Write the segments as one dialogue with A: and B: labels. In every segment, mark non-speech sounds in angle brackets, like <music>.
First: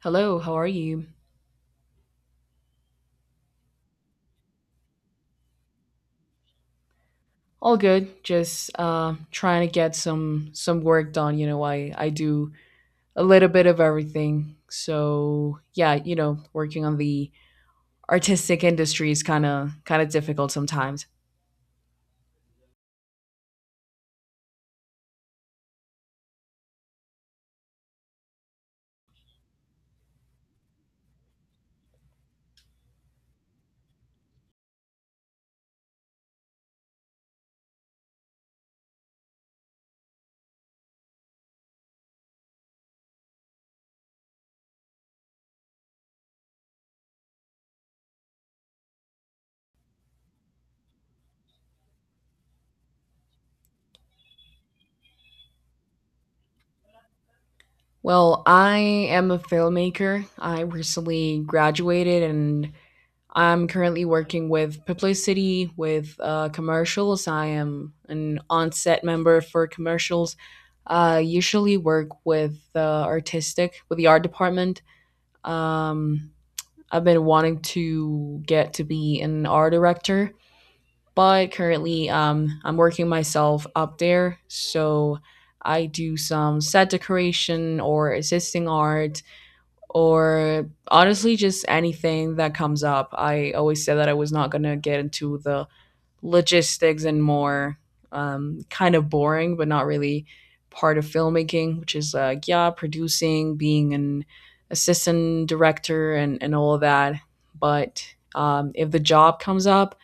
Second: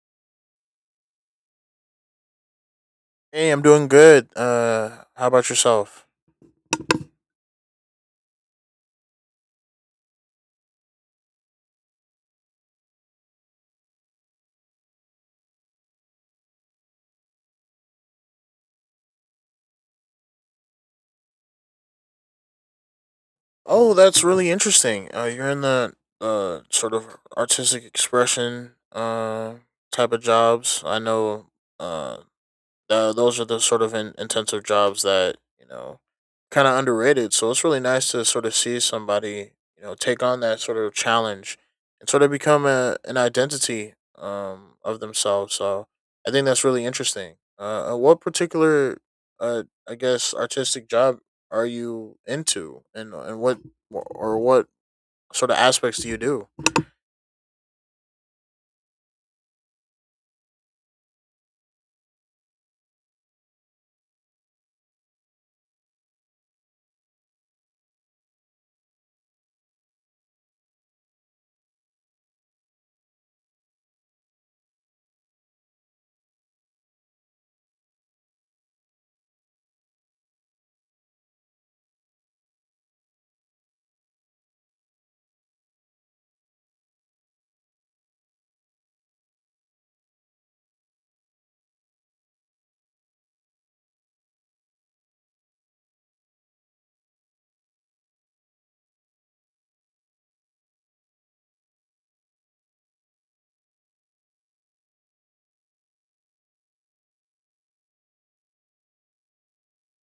A: Hello, how are you?
B: Hey, I'm doing good. How about yourself?
A: All good. Just trying to get some work done. I do a little bit of everything. So yeah, working on the artistic industry is kind of difficult sometimes.
B: Oh, that's really interesting. You're in the sort of artistic expression type of jobs. I know uh those are the sort of intensive jobs that kind of underrated. So it's really nice to sort of see somebody take on that sort of challenge and sort of become an identity of themselves. So I think that's really interesting. What particular, uh, I guess, artistic job are you into, and what or what sort of aspects do you do?
A: Well, I am a filmmaker. I recently graduated and I'm currently working with publicity, with commercials. I am an on-set member for commercials. I usually work with the artistic, with the art department. Um, I've been wanting to get to be an art director, but currently I'm working myself up there. So I do some set decoration or assisting art or honestly just anything that comes up. I always said that I was not going to get into the logistics and more, kind of boring, but not really part of filmmaking, which is like, yeah, producing, being an assistant director, and all of that. But if the job comes up,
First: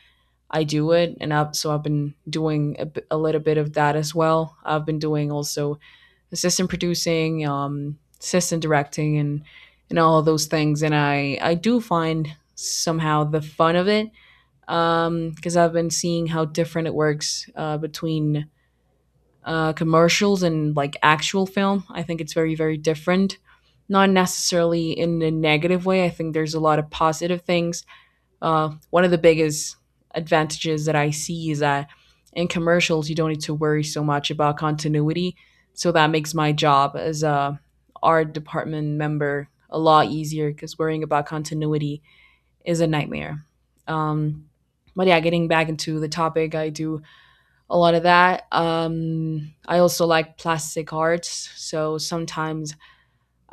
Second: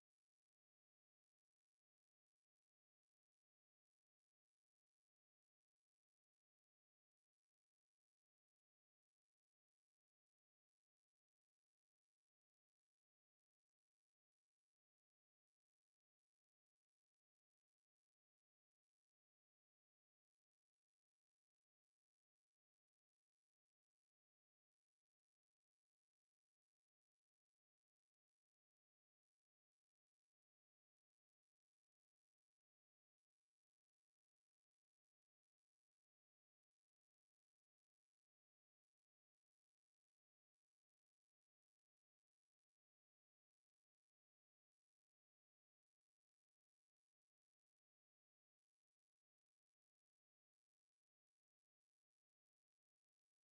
A: I do it. And I've been doing a little bit of that as well. I've been doing also assistant producing, assistant directing, and all of those things. And I do find somehow the fun of it, because I've been seeing how different it works, between commercials and like actual film. I think it's very very different. Not necessarily in a negative way. I think there's a lot of positive things. One of the biggest advantages that I see is that in commercials, you don't need to worry so much about continuity. So that makes my job as a art department member a lot easier because worrying about continuity is a nightmare. Um, but yeah, getting back into the topic, I do a lot of that. I also like plastic arts. So sometimes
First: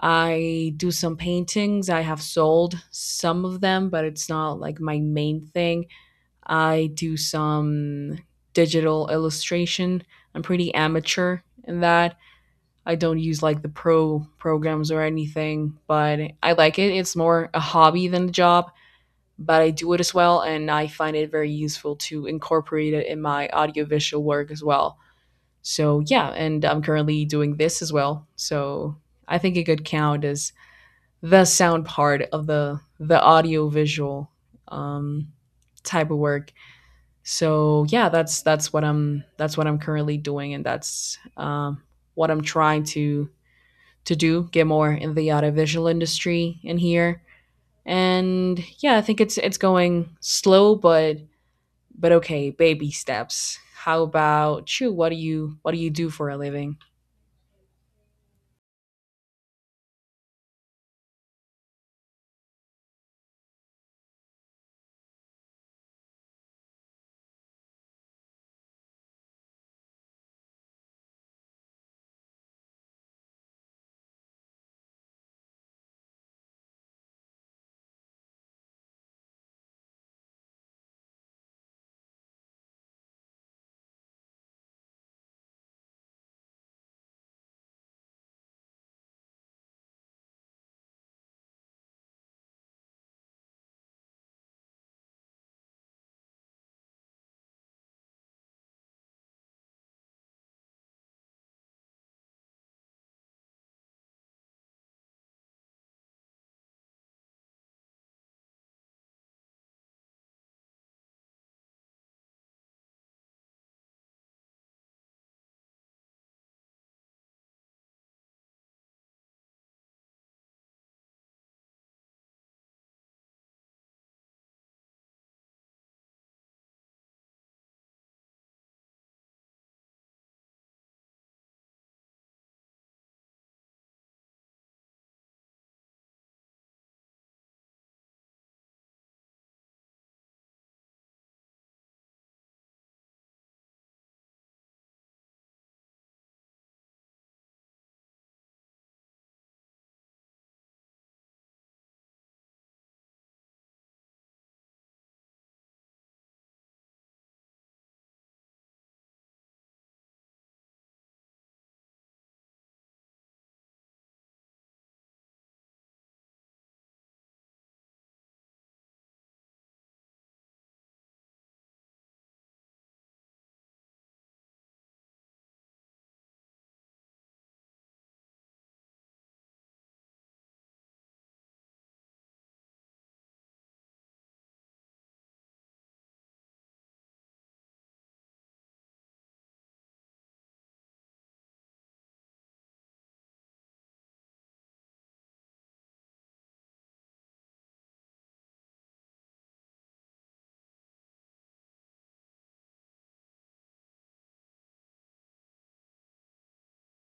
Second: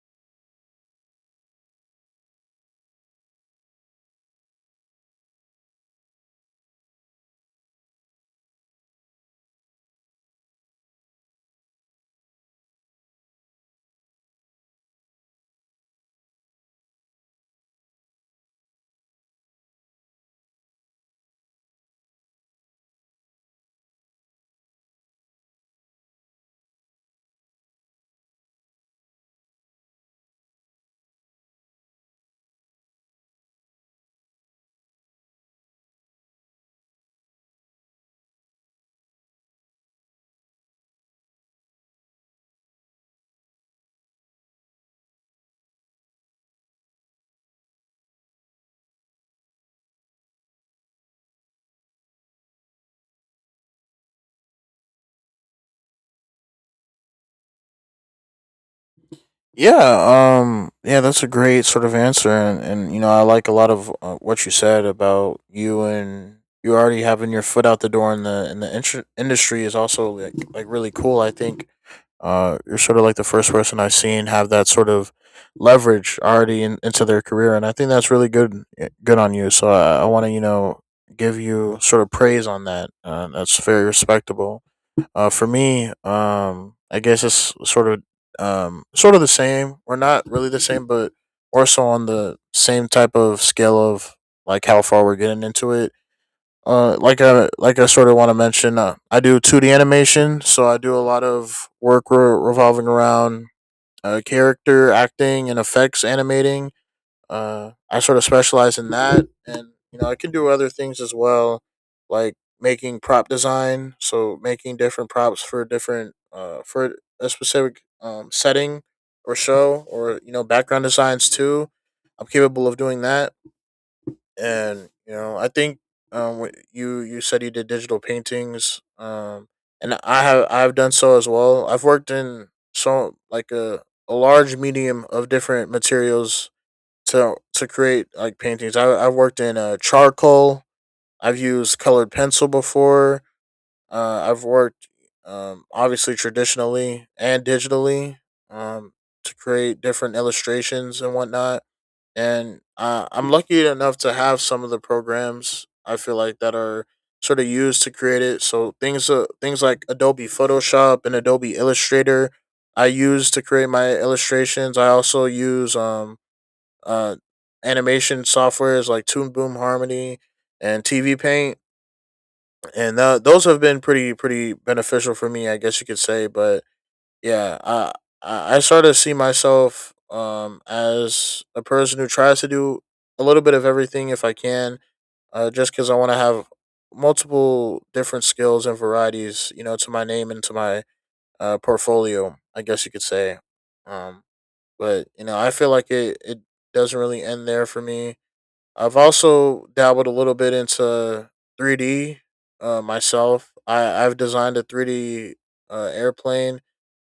A: I do some paintings. I have sold some of them, but it's not like my main thing. I do some digital illustration. I'm pretty amateur in that. I don't use like the pro programs or anything, but I like it. It's more a hobby than a job, but I do it as well and I find it very useful to incorporate it in my audiovisual work as well. So, yeah, and I'm currently doing this as well. So, I think it could count as the sound part of the audiovisual um type of work. So yeah, that's what I'm currently doing, and that's, what I'm trying to do, get more in the audiovisual industry in here. And yeah, I think it's going slow, but okay, baby steps. How about you? What do you do for a living?
B: Yeah, that's a great sort of answer, and you know, I like a lot of what you said about you and you already having your foot out the door in the industry is also like really cool. I think you're sort of like the first person I've seen have that sort of leverage already into their career, and I think that's really good good on you. So I want to give you sort of praise on that. That's very respectable. For me, I guess it's sort of the same, or not really the same, but more so on the same type of scale of like how far we're getting into it. I sort of want to mention, I do two D animation, so I do a lot of work revolving around character acting and effects animating. I sort of specialize in that, and you know I can do other things as well, like making prop design. So making different props for different for a specific setting or show, or you know background designs too. I'm capable of doing that, and you know I think you said you did digital paintings and I've done so as well. I've worked in so like a large medium of different materials to create like paintings. I've worked in charcoal. I've used colored pencil before. I've worked obviously traditionally and digitally, um, to create different illustrations and whatnot. And I'm lucky enough to have some of the programs I feel like that are sort of used to create it. So things like Adobe Photoshop and Adobe Illustrator I use to create my illustrations. I also use uh, animation softwares like Toon Boom Harmony and TV Paint, and those have been pretty beneficial for me, I guess you could say. But yeah, I sort of see myself as a person who tries to do a little bit of everything if I can, just because I want to have multiple different skills and varieties, you know, to my name and to my portfolio, I guess you could say. Um, but you know, I feel like it doesn't really end there for me. I've also dabbled a little bit into 3D, myself. I've designed a 3D airplane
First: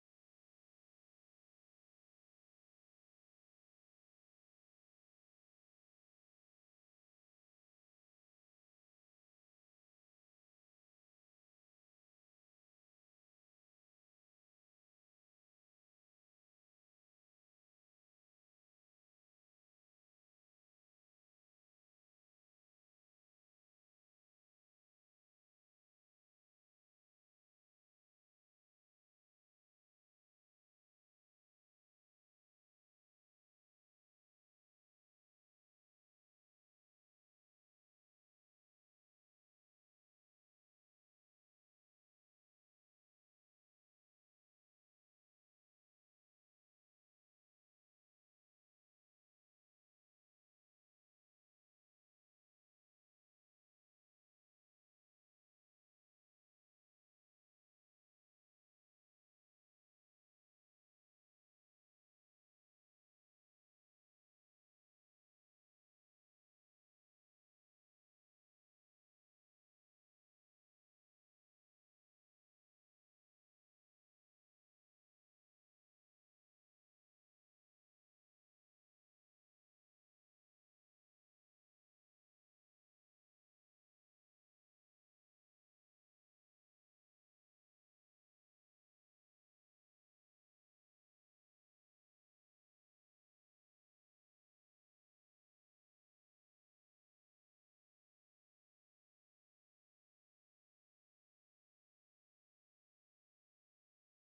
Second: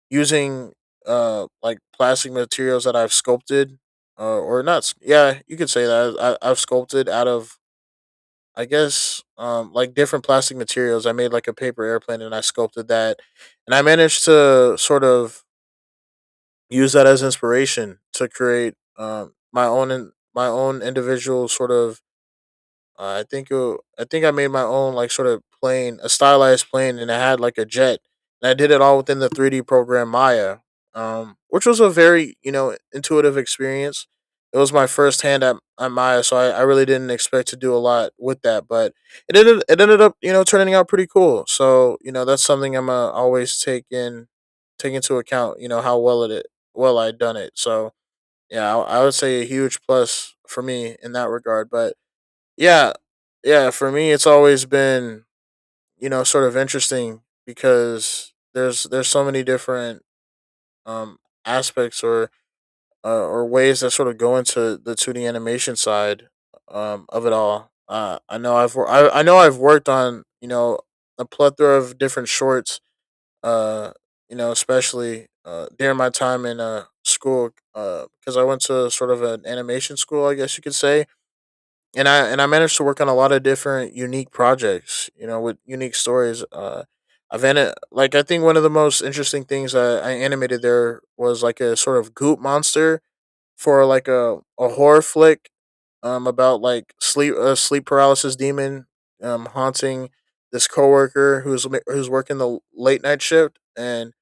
B: using like plastic materials that I've sculpted, or not. S- Yeah, you could say that I've sculpted out of, I guess, like different plastic materials. I made like a paper airplane and I sculpted that, and I managed to sort of use that as inspiration to create my own my own individual sort of I think I made my own like sort of plane, a stylized plane, and I had like a jet, and I did it all within the 3D program Maya, which was a very you know intuitive experience. It was my first hand at Maya, so I really didn't expect to do a lot with that, but it ended up you know turning out pretty cool. So you know that's something I'm always take in take into account. You know how well it well I done it. So yeah, I would say a huge plus for me in that regard, but yeah. Yeah, for me it's always been, you know, sort of interesting because there's so many different um aspects or ways that sort of go into the 2D animation side of it all. I know I've worked on, you know, a plethora of different shorts, uh you know, especially during my time in school, because I went to sort of an animation school, I guess you could say, and I managed to work on a lot of different unique projects, you know, with unique stories. Like I think one of the most interesting things that I animated there was like a sort of goop monster for like a horror flick, about like sleep a sleep paralysis demon, haunting this coworker who's working the late night shift, and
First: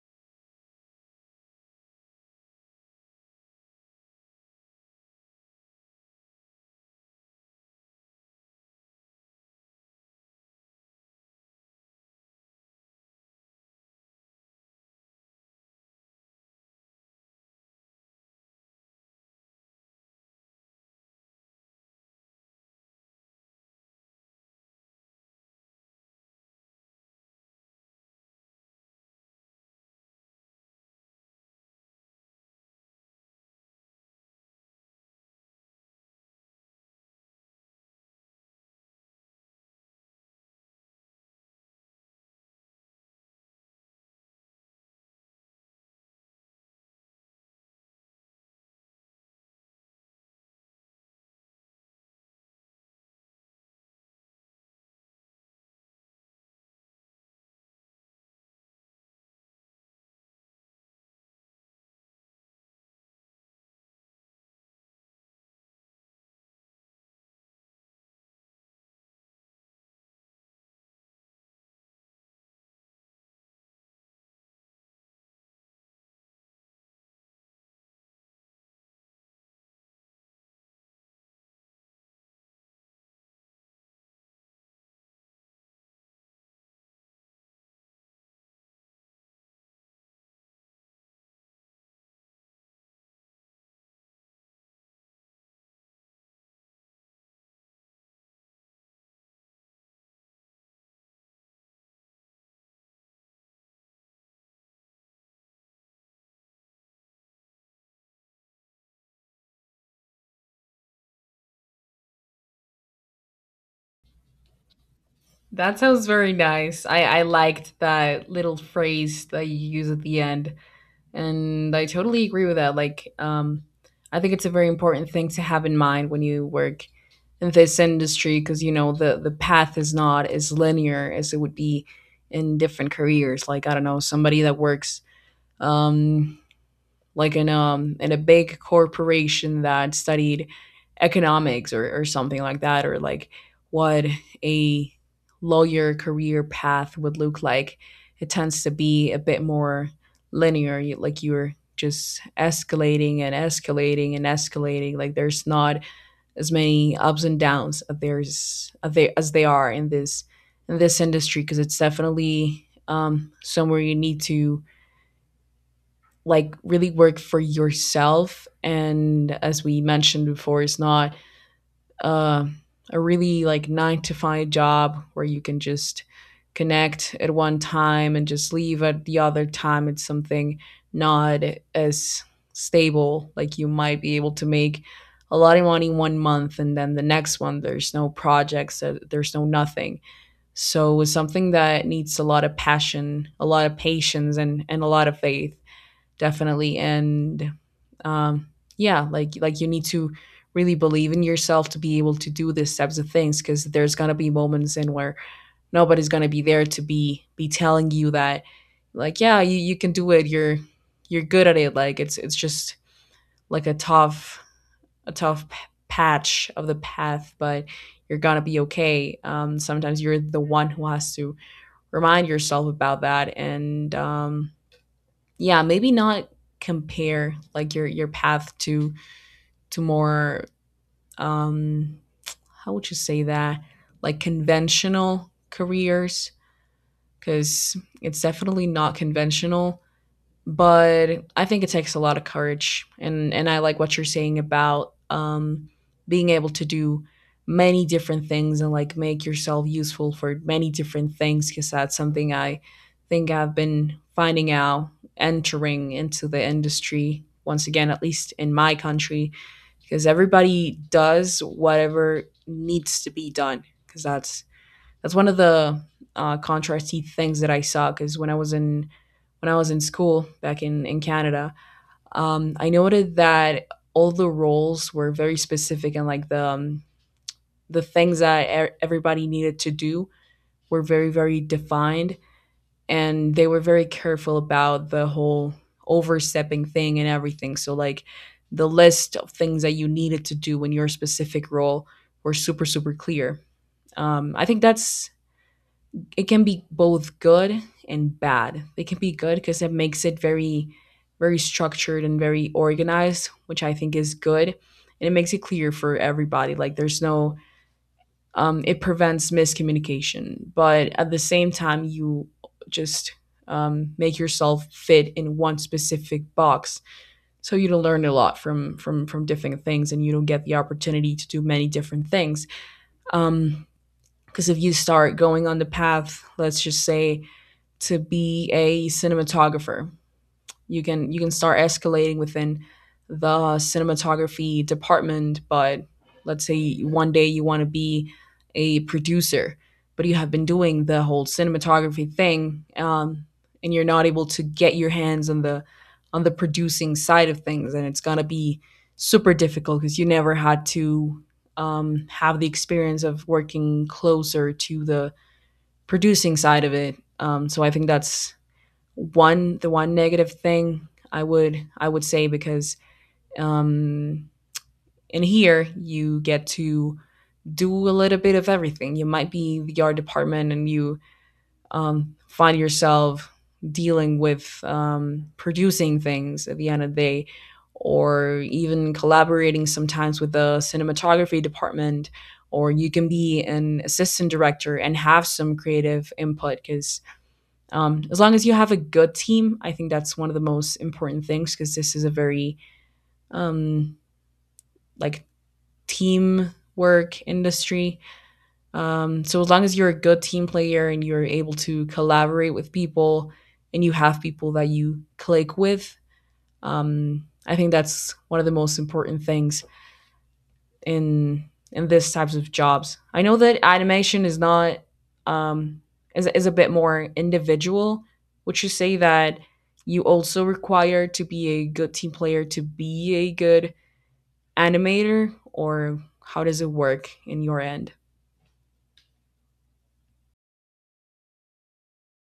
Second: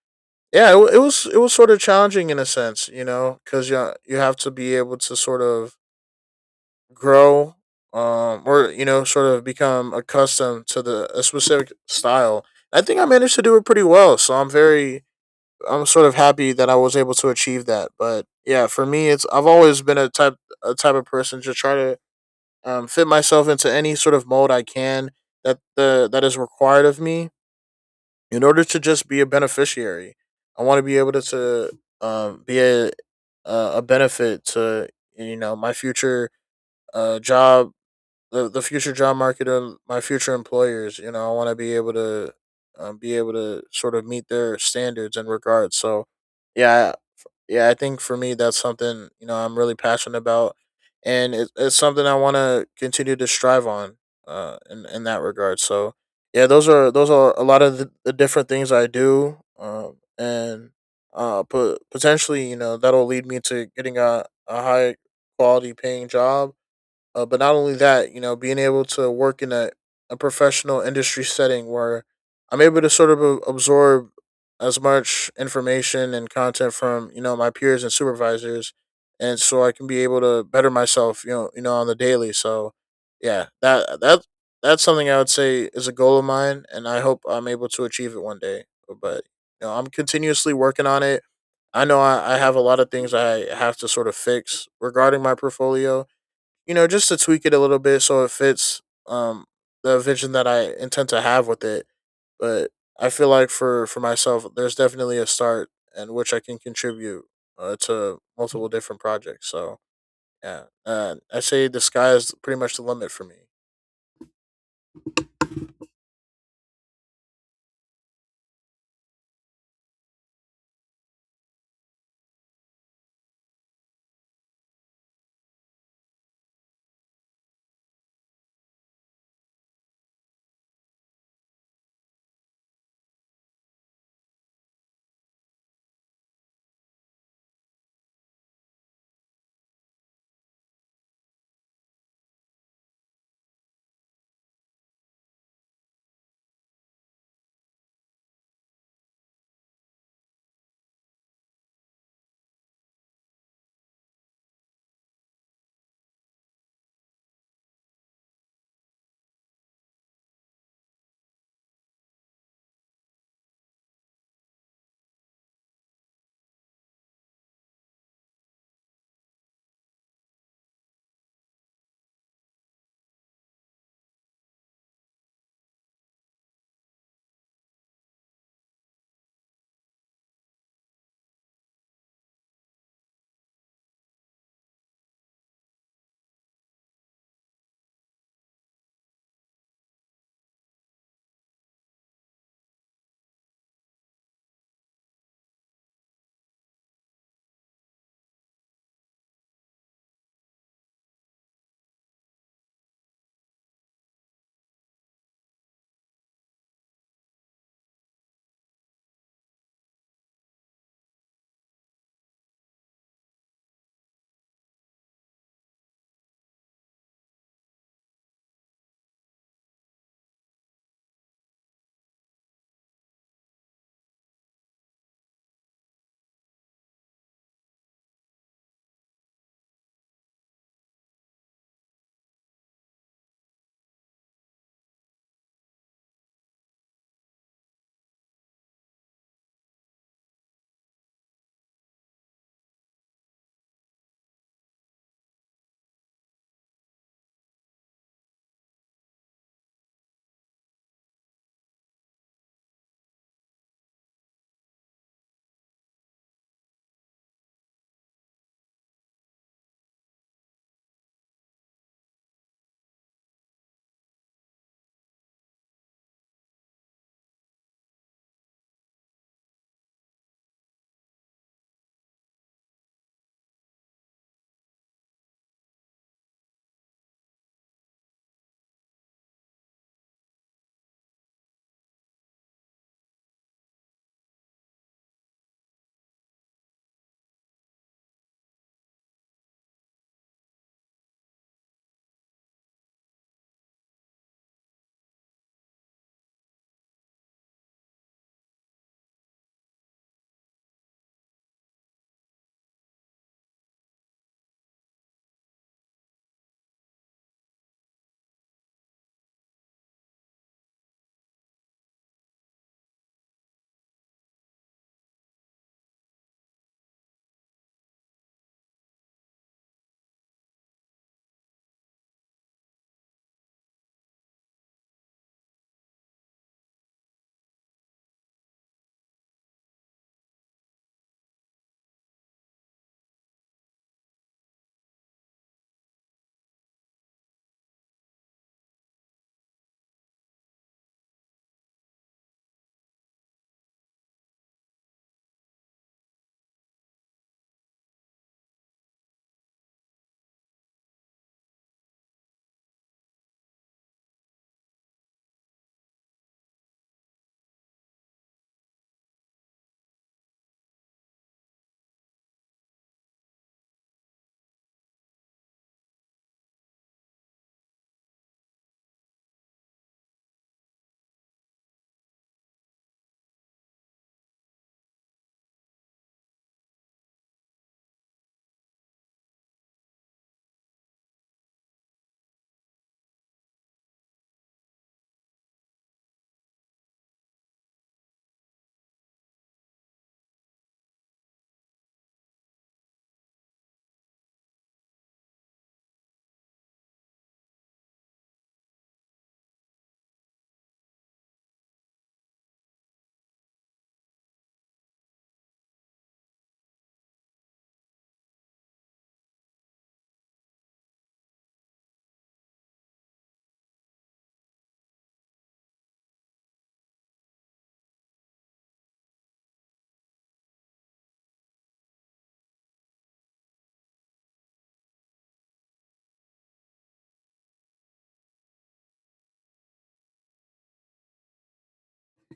B: yeah, it, wa- it was sort of challenging in a sense, you know, because you have to be able to sort of grow or you know sort of become accustomed to the a specific style. I think I managed to do it pretty well, so I'm very, I'm sort of happy that I was able to achieve that. But yeah, for me it's, I've always been a type of person to try to, fit myself into any sort of mold I can, that is required of me, in order to just be a beneficiary. I want to be able to, be a benefit to, you know, my future job the future job market and my future employers. You know, I want to be able to, be able to sort of meet their standards and regards. So, yeah, yeah, I think for me that's something you know I'm really passionate about, and it's something I want to continue to strive on. In that regard. So, yeah, those are a lot of the different things I do. And put potentially you know that'll lead me to getting a high quality paying job, but not only that, you know, being able to work in a professional industry setting where I'm able to sort of absorb as much information and content from, you know, my peers and supervisors. And so I can be able to better myself, you know, on the daily. So yeah, that's something I would say is a goal of mine and I hope I'm able to achieve it one day. But, you know, I'm continuously working on it. I know I have a lot of things I have to sort of fix regarding my portfolio, you know, just to tweak it a little bit so it fits um the vision that I intend to have with it. But I feel like for myself, there's definitely a start in which I can contribute, to multiple different projects. So yeah, I say the sky is pretty much the limit for me.
A: That sounds very nice. I liked that little phrase that you use at the end. And I totally agree with that. Like, I think it's a very important thing to have in mind when you work in this industry because you know the path is not as linear as it would be in different careers. Like, I don't know, somebody that works, um like in a big corporation, that studied economics, or something like that, or like what a lawyer career path would look like. It tends to be a bit more linear. Like, you're just escalating and escalating and escalating. Like there's not as many ups and downs as there's as they are in this industry, because it's definitely, somewhere you need to like really work for yourself. And as we mentioned before, it's not, uh, a really like nine to five job where you can just connect at one time and just leave at the other time. It's something not as stable. Like you might be able to make a lot of money one month and then the next one there's no projects, there's no nothing. So it's something that needs a lot of passion, a lot of patience, and a lot of faith, definitely. And, um, yeah, like you need to really believe in yourself to be able to do these types of things, because there's gonna be moments in where nobody's gonna be there to be telling you that, like, yeah, you can do it, you're good at it. Like it's just like a a tough p- patch of the path, but you're gonna be okay. Sometimes you're the one who has to remind yourself about that. And, yeah, maybe not compare, like, your path to more, um how would you say that, like, conventional careers, because it's definitely not conventional. But I think it takes a lot of courage. And I like what you're saying about, being able to do many different things and like make yourself useful for many different things, because that's something I think I've been finding out entering into the industry once again, at least in my country, because everybody does whatever needs to be done. Because that's one of the, contrasty things that I saw, because when I was in school back in Canada, I noted that all the roles were very specific, and like the, the things that everybody needed to do were very very defined, and they were very careful about the whole overstepping thing and everything. So like the list of things that you needed to do in your specific role were super super clear. I think that's it can be both good and bad. It can be good because it makes it very, very structured and very organized, which I think is good. And it makes it clear for everybody. Like there's no, it prevents miscommunication. But at the same time, you just, make yourself fit in one specific box. So you don't learn a lot from different things, and you don't get the opportunity to do many different things. Um, because if you start going on the path, let's just say, to be a cinematographer. You can start escalating within the cinematography department. But let's say one day you want to be a producer, but you have been doing the whole cinematography thing, and you're not able to get your hands on the producing side of things, and it's gonna be super difficult because you never had to, have the experience of working closer to the producing side of it. So I think that's one the one negative thing I would say, because, um, in here you get to do a little bit of everything. You might be the art department and you, find yourself dealing with, producing things at the end of the day, or even collaborating sometimes with the cinematography department. Or you can be an assistant director and have some creative input because, as long as you have a good team, I think that's one of the most important things, because this is a very, um, like, team work industry. So as long as you're a good team player and you're able to collaborate with people, and you have people that you click with, I think that's one of the most important things in this types of jobs. I know that animation is not, um, is a bit more individual. Would you say that you also require to be a good team player to be a good animator, or how does it work in your end?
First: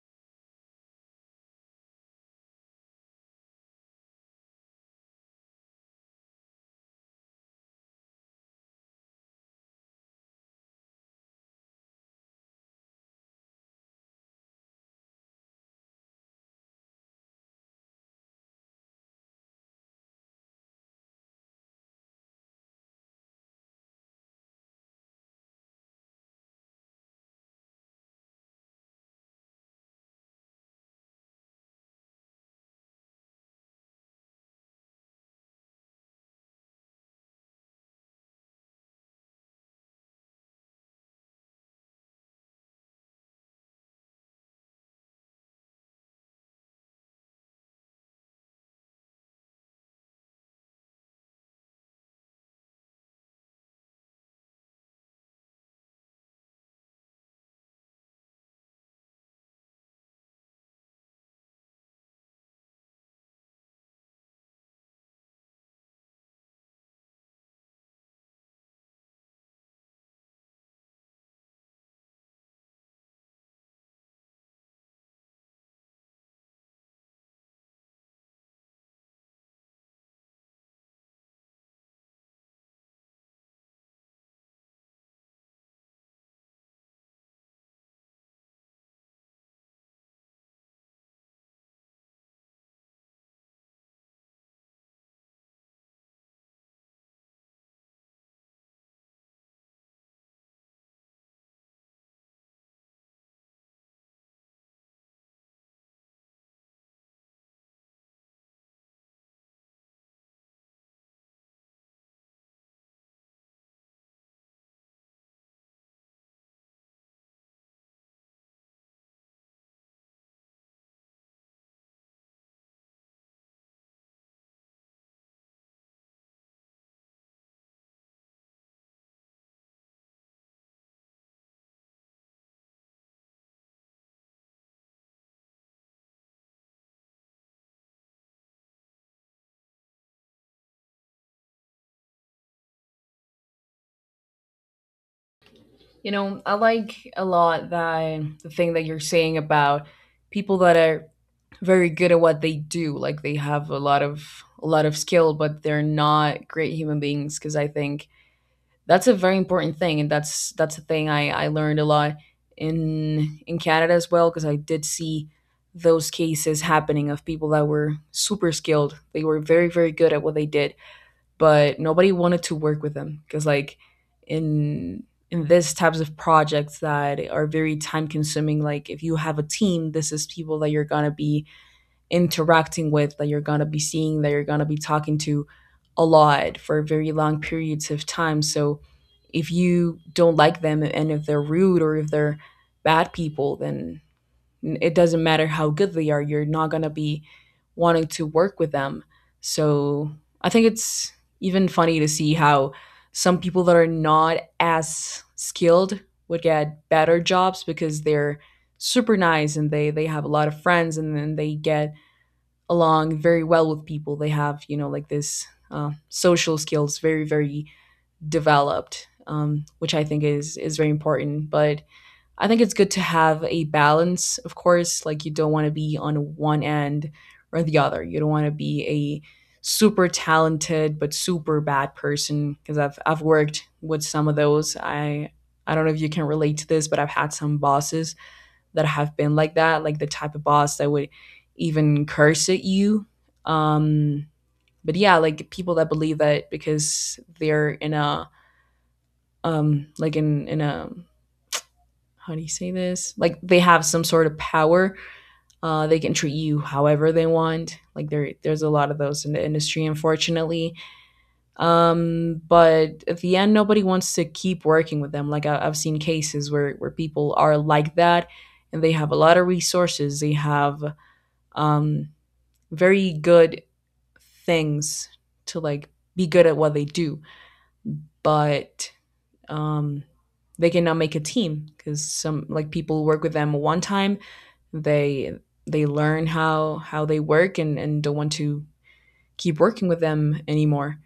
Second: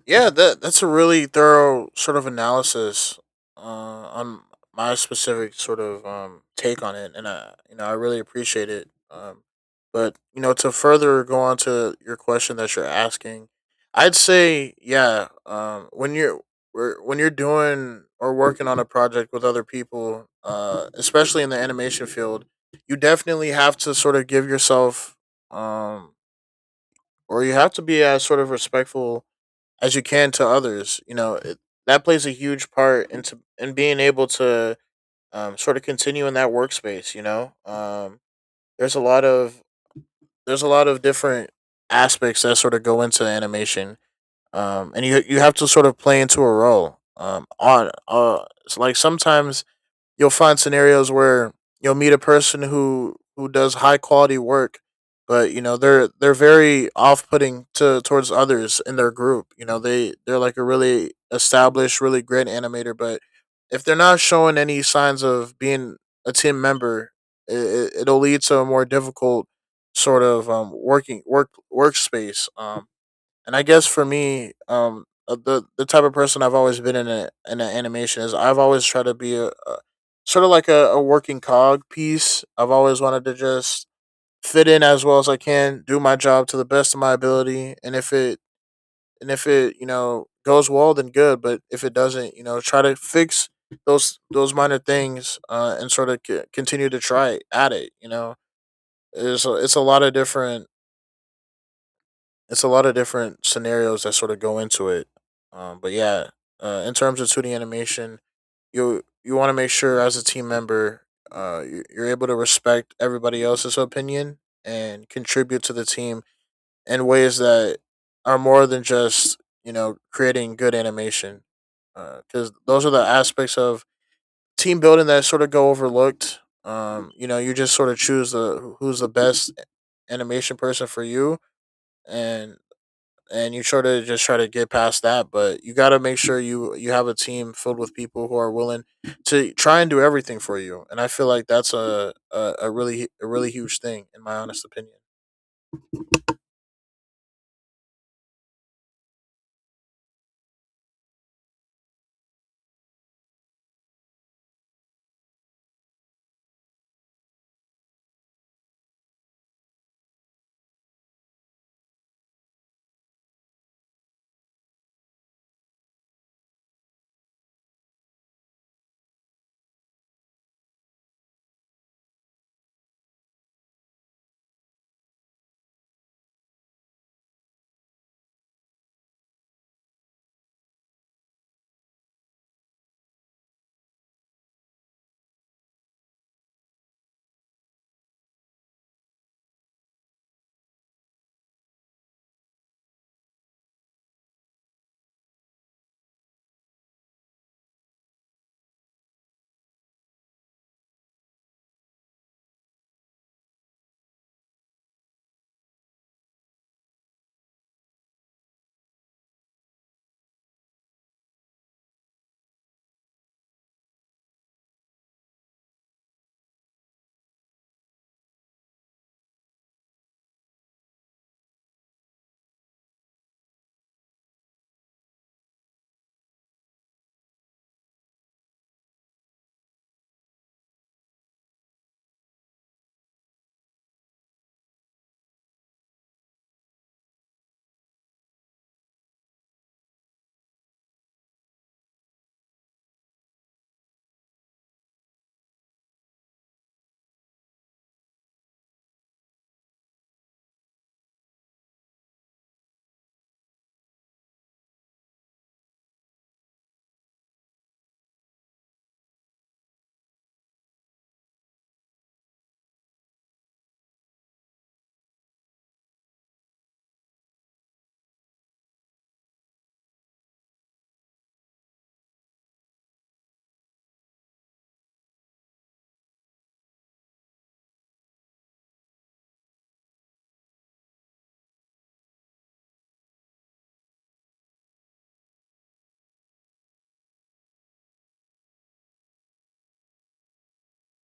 B: Yeah, that's a really thorough sort of analysis on my specific sort of take on it, and I you know I really appreciate it. But you know to further go on to your question that you're asking, I'd say when you're we when you're doing or working on a project with other people, especially in the animation field, you definitely have to sort of give yourself, um, or you have to be as sort of respectful as you can to others. You know, that plays a huge part into in being able to, sort of continue in that workspace. You know, there's a lot of, different aspects that sort of go into animation, and you have to sort of play into a role. On It's like sometimes you'll find scenarios where you'll meet a person who does high quality work, but you know they're very off putting to towards others in their group. You know they're like a really established, really great animator, but if they're not showing any signs of being a team member, it'll lead to a more difficult sort of, working workspace. And I guess for me, the type of person I've always been in a animation is I've always tried to be a sort of like a working cog piece. I've always wanted to just fit in as well as I can, do my job to the best of my ability, and if it goes well, then good. But if it doesn't, try to fix those minor things and sort of continue to try at it. You know, it's a lot of different it's a lot of different scenarios that sort of go into it. Um, but yeah, in terms of 2D animation, you want to make sure as a team member, you're able to respect everybody else's opinion and contribute to the team in ways that are more than just creating good animation. Because those are the aspects of team building that sort of go overlooked. You just sort of choose the who's the best animation person for you, and you sort of just try to get past that. But you got to make sure you have a team filled with people who are willing to try and do everything for you. And I feel like that's a really huge thing, in my honest opinion.
A: You know, I like a lot that the thing that you're saying about people that are very good at what they do, like they have a lot of skill, but they're not great human beings. Because I think that's a very important thing, and that's a thing I learned a lot in Canada as well, because I did see those cases happening of people that were super skilled. They were very very good at what they did, but nobody wanted to work with them, because like in in this types of projects that are very time consuming, like if you have a team, this is people that you're going to be interacting with, that you're going to be seeing, that you're going to be talking to a lot for very long periods of time. So if you don't like them and if they're rude or if they're bad people, then it doesn't matter how good they are. You're not going to be wanting to work with them. So I think it's even funny to see how some people that are not as skilled would get better jobs, because they're super nice, and they have a lot of friends, and then they get along very well with people. They have, you know, like this social skills very, very developed, which I think is very important. But I think it's good to have a balance, of course. Like you don't want to be on one end or the other. You don't want to be a super talented but super bad person because I've worked with some of those. I don't know if you can relate to this, but I've had some bosses that have been like that, like the type of boss that would even curse at you. Um, but yeah, like people that believe that because they're in a like in a how do you say this? Like they have some sort of power. They can treat you however they want. Like there's a lot of those in the industry, unfortunately. But at the end, nobody wants to keep working with them. Like I've seen cases where people are like that, and they have a lot of resources. They have um, very good things to like be good at what they do, but um, they cannot make a team because some like people work with them one time, they they learn how they work and don't want to keep working with them anymore.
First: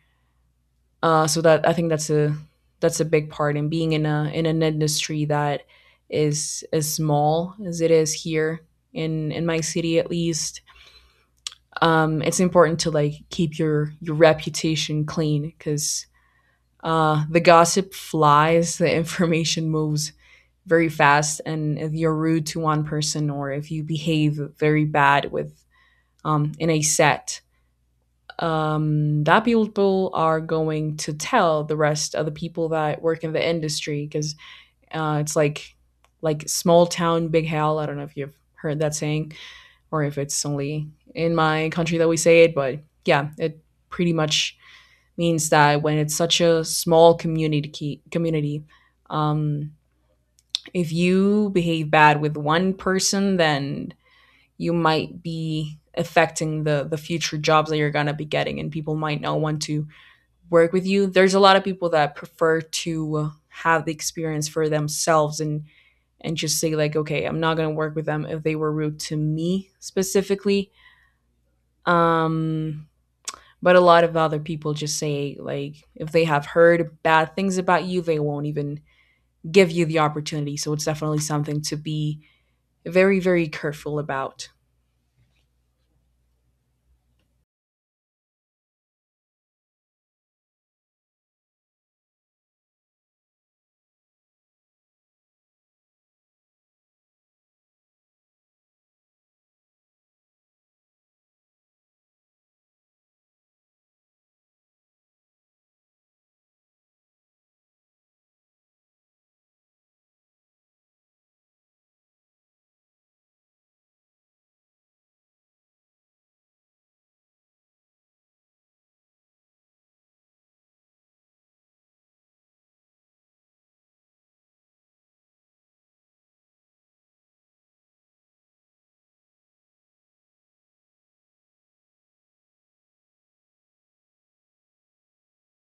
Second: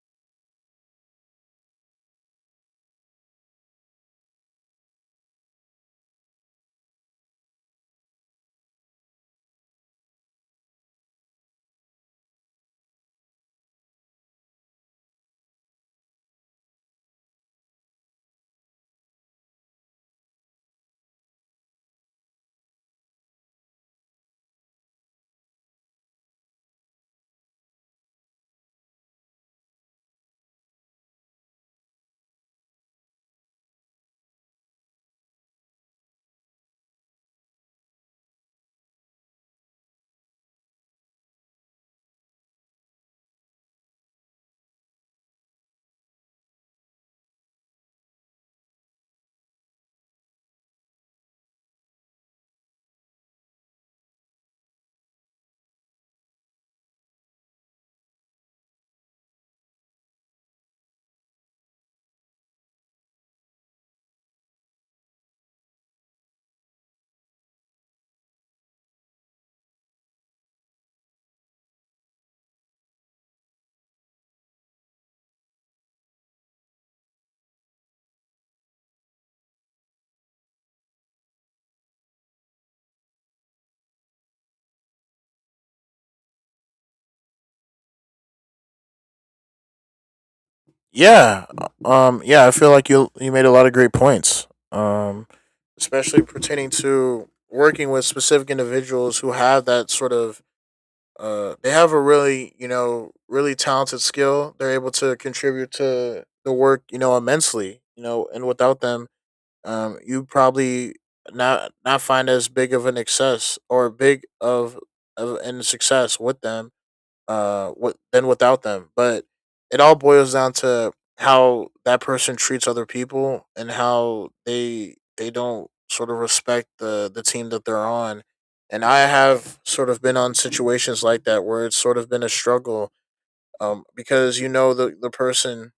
A: So that I think that's a big part in being in a in an industry that is as small as it is here in my city at least. It's important to like keep your reputation clean because the gossip flies, the <laughs> information moves very fast, and if you're rude to one person or if you behave very bad with in a set, that people are going to tell the rest of the people that work in the industry because it's like small town big hell. I don't know if you've heard that saying, or if it's only in my country that we say it. But yeah, it pretty much means that when it's such a small community, um, if you behave bad with one person, then you might be affecting the future jobs that you're gonna be getting, and people might not want to work with you. There's a lot of people that prefer to have the experience for themselves and just say like, okay, I'm not gonna work with them if they were rude to me specifically. Um, but a lot of other people just say like if they have heard bad things about you, they won't even give you the opportunity. So it's definitely something to be very, very careful about.
B: Yeah, yeah, I feel like you made a lot of great points, especially pertaining to working with specific individuals who have that sort of they have a really really talented skill. They're able to contribute to the work immensely. You know, and without them, you probably not find as big of an excess or big of in success with them than without them, but it all boils down to how that person treats other people and how they don't sort of respect the team that they're on. And I have sort of been on situations like that where it's sort of been a struggle, because you know the person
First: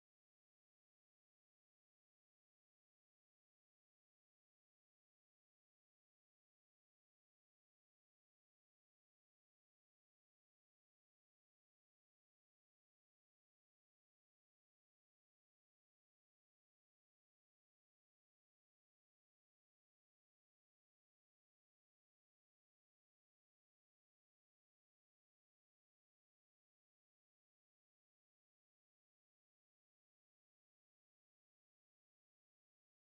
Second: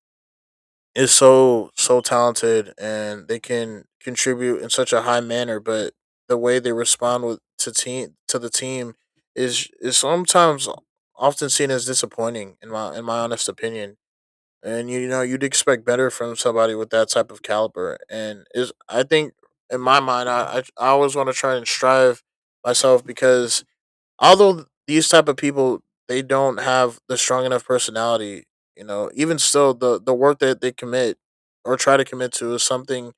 B: is so talented and they can contribute in such a high manner, but the way they respond with to team to the team is sometimes often seen as disappointing in my honest opinion. And you know, you'd expect better from somebody with that type of caliber. And is, I think, in my mind, I always want to try and strive myself because although these type of people, they don't have the strong enough personality, you know, even still the work that they commit or try to commit to is something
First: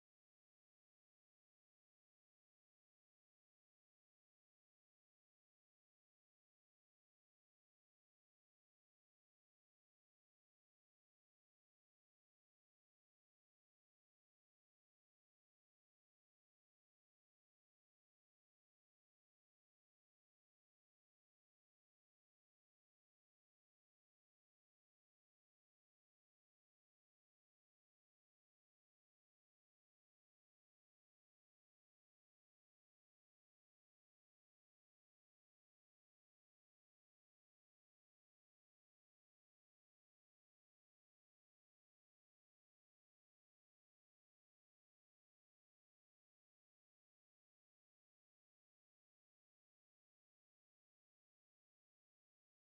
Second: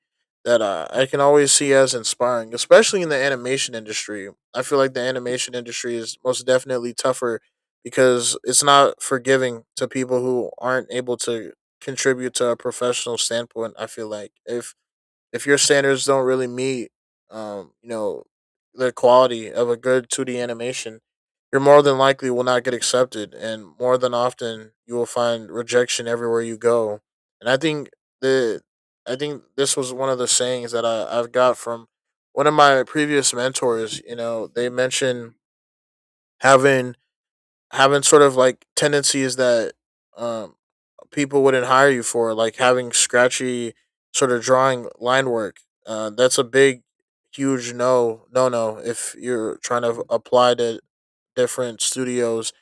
B: that, I can always see as inspiring, especially in the animation industry. I feel like the animation industry is most definitely tougher because it's not forgiving to people who aren't able to contribute to a professional standpoint. I feel like if your standards don't really meet, um, you know, the quality of a good 2D animation, you're more than likely will not get accepted, and more than often you will find rejection everywhere you go. And I think the, I think this was one of the sayings that I've got from one of my previous mentors. You know, they mentioned having having sort of like tendencies that um people wouldn't hire you for, like having scratchy sort of drawing line work. That's a big, huge no, no, no. If you're trying to apply to different studios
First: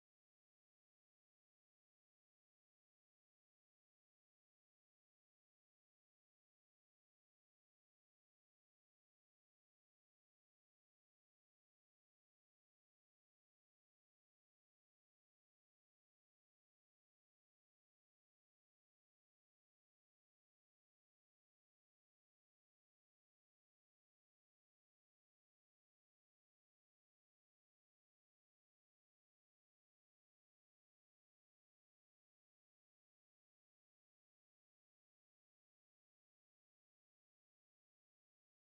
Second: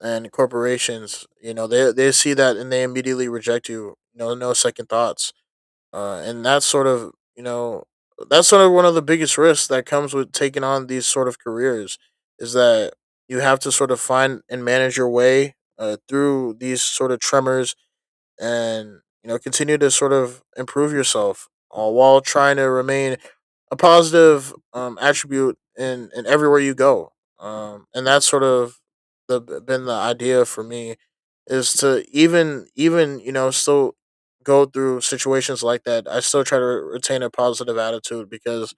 B: and corporations, you know they see that and they immediately reject you. No, no second thoughts. And that's sort of one of the biggest risks that comes with taking on these sort of careers is that you have to sort of find and manage your way, through these sort of tremors, and you know continue to sort of improve yourself, while trying to remain a positive attribute in everywhere you go. And that's sort of the idea for me is to even you know still go through situations like that. I still try to retain a positive attitude because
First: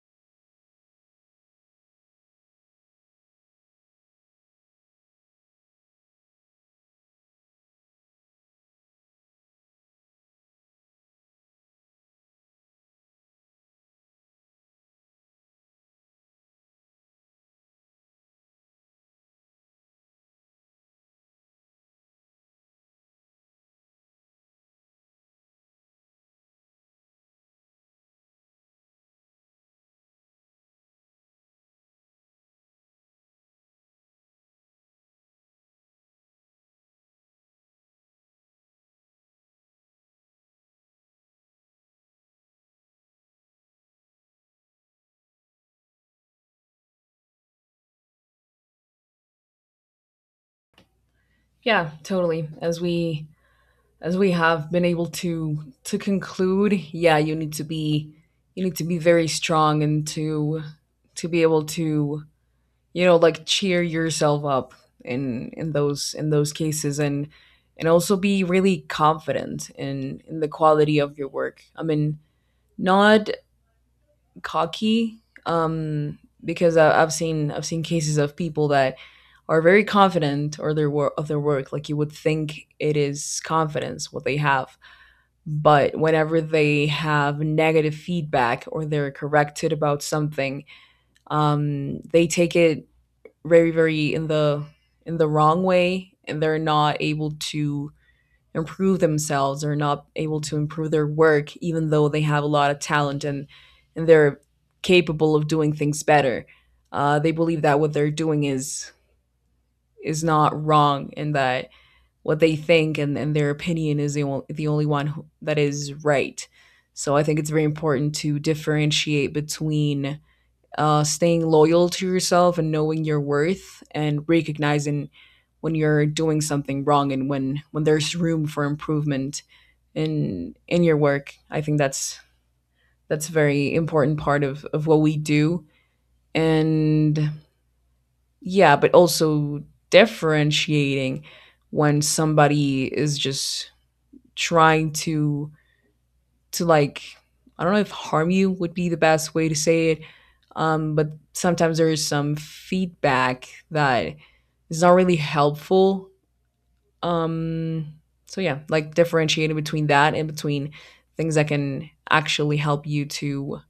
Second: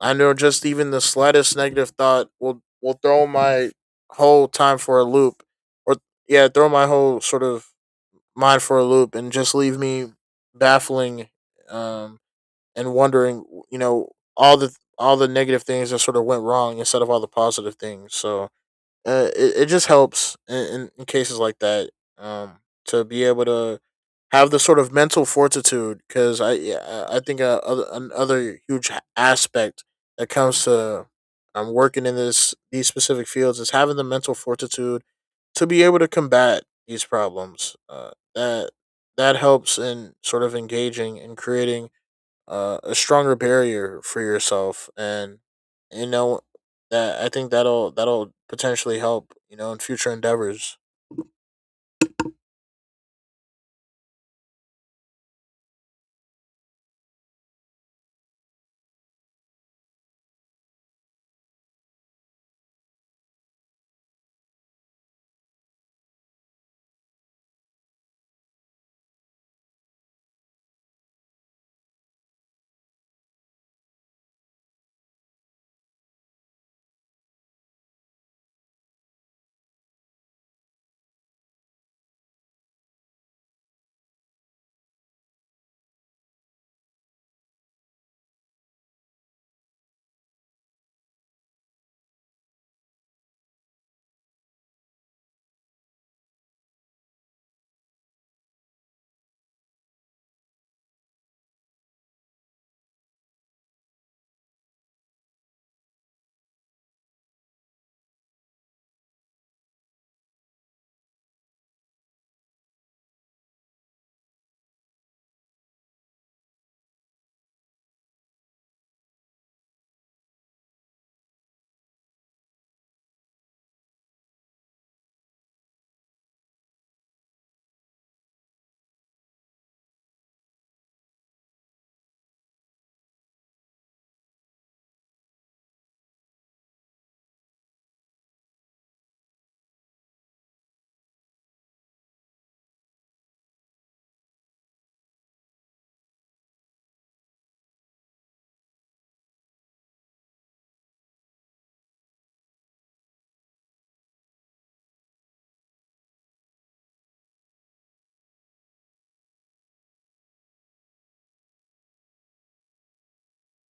B: I know just even the slightest negative thought will throw my whole time for a loop, or yeah, throw my whole sort of mind for a loop and just leave me baffling, um, and wondering, you know, all the negative things that sort of went wrong instead of all the positive things. So it just helps in, in cases like that, um, to be able to have the sort of mental fortitude. Because I, yeah, I think a, other another huge aspect that comes to, working in this these specific fields is having the mental fortitude to be able to combat these problems. That helps in sort of engaging and creating a stronger barrier for yourself, and you know that, I think that'll potentially help you know in future endeavors.
A: Yeah, totally. As we have been able to conclude, yeah, you need to be. You need to be very strong and to be able to, you know, like cheer yourself up in those in those cases, and also be really confident in the quality of your work. I mean, not cocky. um because I've seen cases of people that are very confident or their work of their work, like you would think it is confidence what they have, but whenever they have negative feedback or they're corrected about something, they take it very, very in the wrong way, and they're not able to improve themselves or not able to improve their work even though they have a lot of talent, and they're capable of doing things better. They believe that what they're doing is not wrong, and that what they think and their opinion is only the only one that is right. So I think it's very important to differentiate between staying loyal to yourself and knowing your worth, and recognizing when you're doing something wrong and when there's room for improvement in your work. I think that's a very important part of what we do. And yeah, but also differentiating when somebody is just trying to like, I don't know if harm you would be the best way to say it, but sometimes there is some feedback that is not really helpful. Um, so yeah, like differentiating between that and between things that can actually help you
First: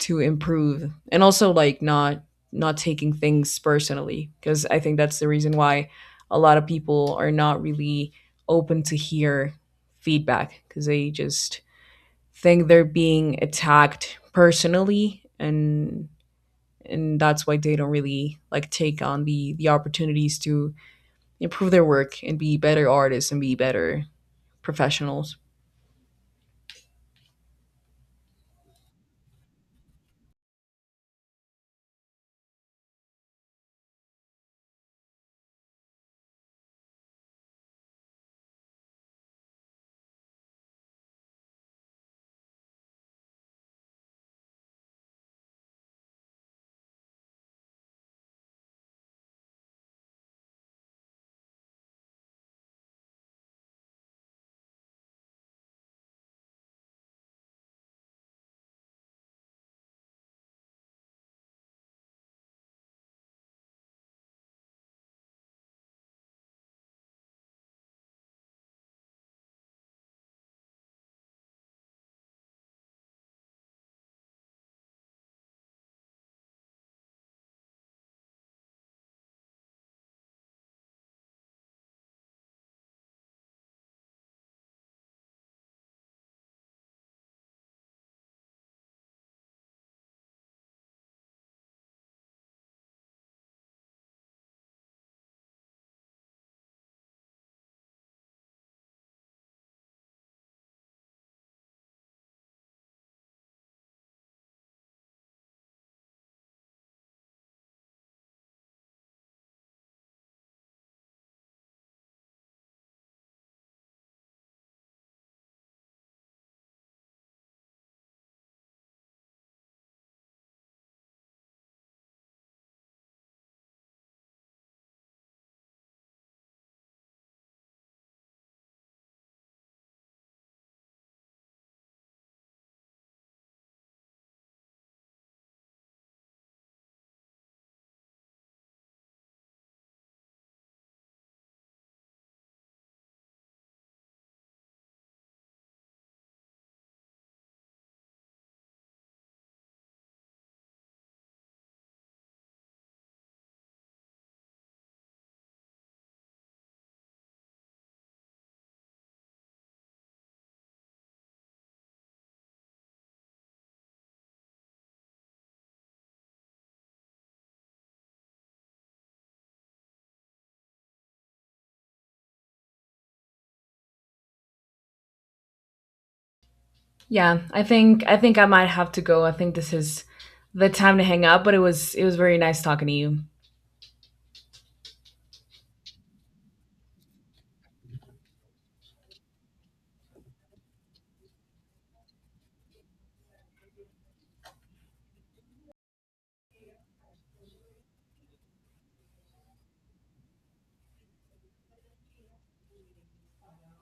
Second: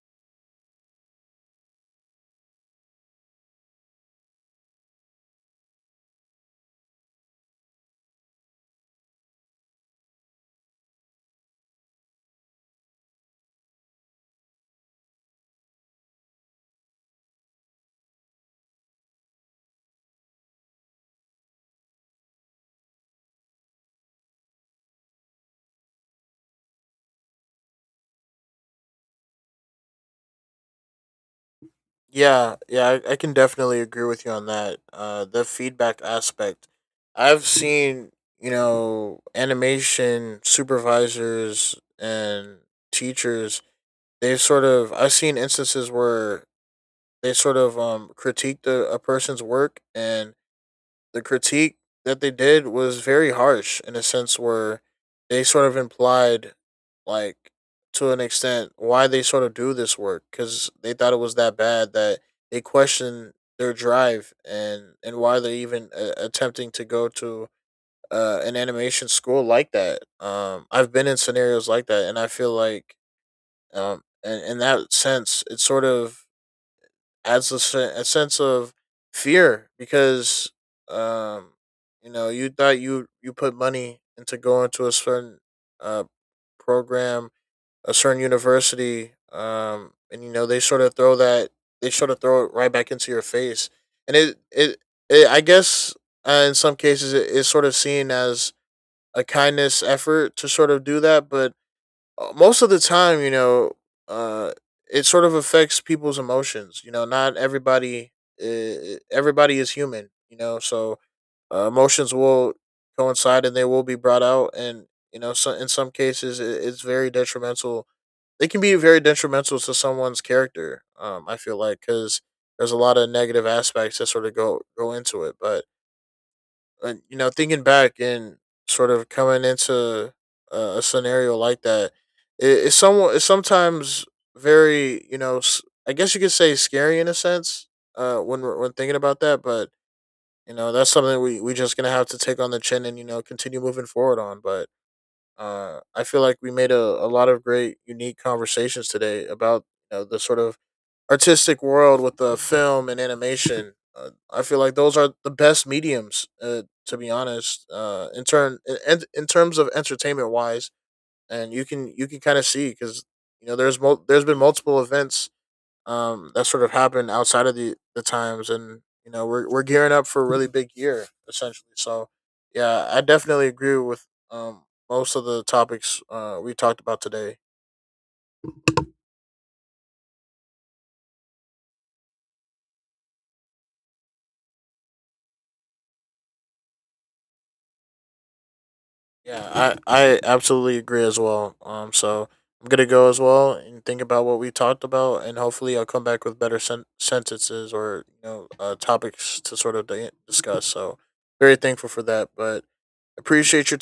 A: to improve, and also like not not taking things personally, because I think that's the reason why a lot of people are not really open to hear feedback, because they just think they're being attacked personally, and that's why they don't really like take on the opportunities to improve their work and be better artists and be better professionals.
B: I can definitely agree with you on that. Uh, the feedback aspect, I've seen, you know, animation supervisors and teachers, they've sort of, I've seen instances where they sort of critiqued a person's work, and the critique that they did was very harsh, in a sense where they sort of implied, like, to an extent, why they sort of do this work because they thought it was that bad that they questioned their drive and why they're even, attempting to go to an animation school like that. I've been in scenarios like that, and I feel like, in that sense, it sort of adds a sense of fear. Because um you know you thought you put money into going to a certain uh program, a certain university, and you know they sort of throw it right back into your face, and it, I guess, in some cases it's sort of seen as a kindness effort to sort of do that. But most of the time, you know, uh, it sort of affects people's emotions. You know, not everybody, everybody is human. You know, so emotions will coincide and they will be brought out, and you know, so in some cases, it's very detrimental. They can be very detrimental to someone's character. I feel like because there's a lot of negative aspects that sort of go into it. But and you know, thinking back and sort of coming into a scenario like that, it's somewhat, it's sometimes very you know I guess you could say scary in a sense, when thinking about that. But you know that's something we just gonna have to take on the chin and you know continue moving forward on. But I feel like we made a lot of great unique conversations today about you know the sort of artistic world with the film and animation. I feel like those are the best mediums, to be honest. In turn, in terms of entertainment wise, and you can kind of see because you know there's been multiple events, that sort of happened outside of the times, and you know we're gearing up for a really big year essentially. So yeah, I definitely agree with, most of the topics, we talked about today.
A: Yeah, I think I might have to go. I think this is the time to hang up, but it was very nice talking to you.
B: Yeah, I absolutely agree as well. So I'm gonna go as well and think about what we talked about, and hopefully I'll come back with better sentences or you know topics to sort of discuss. So very thankful for that, but appreciate your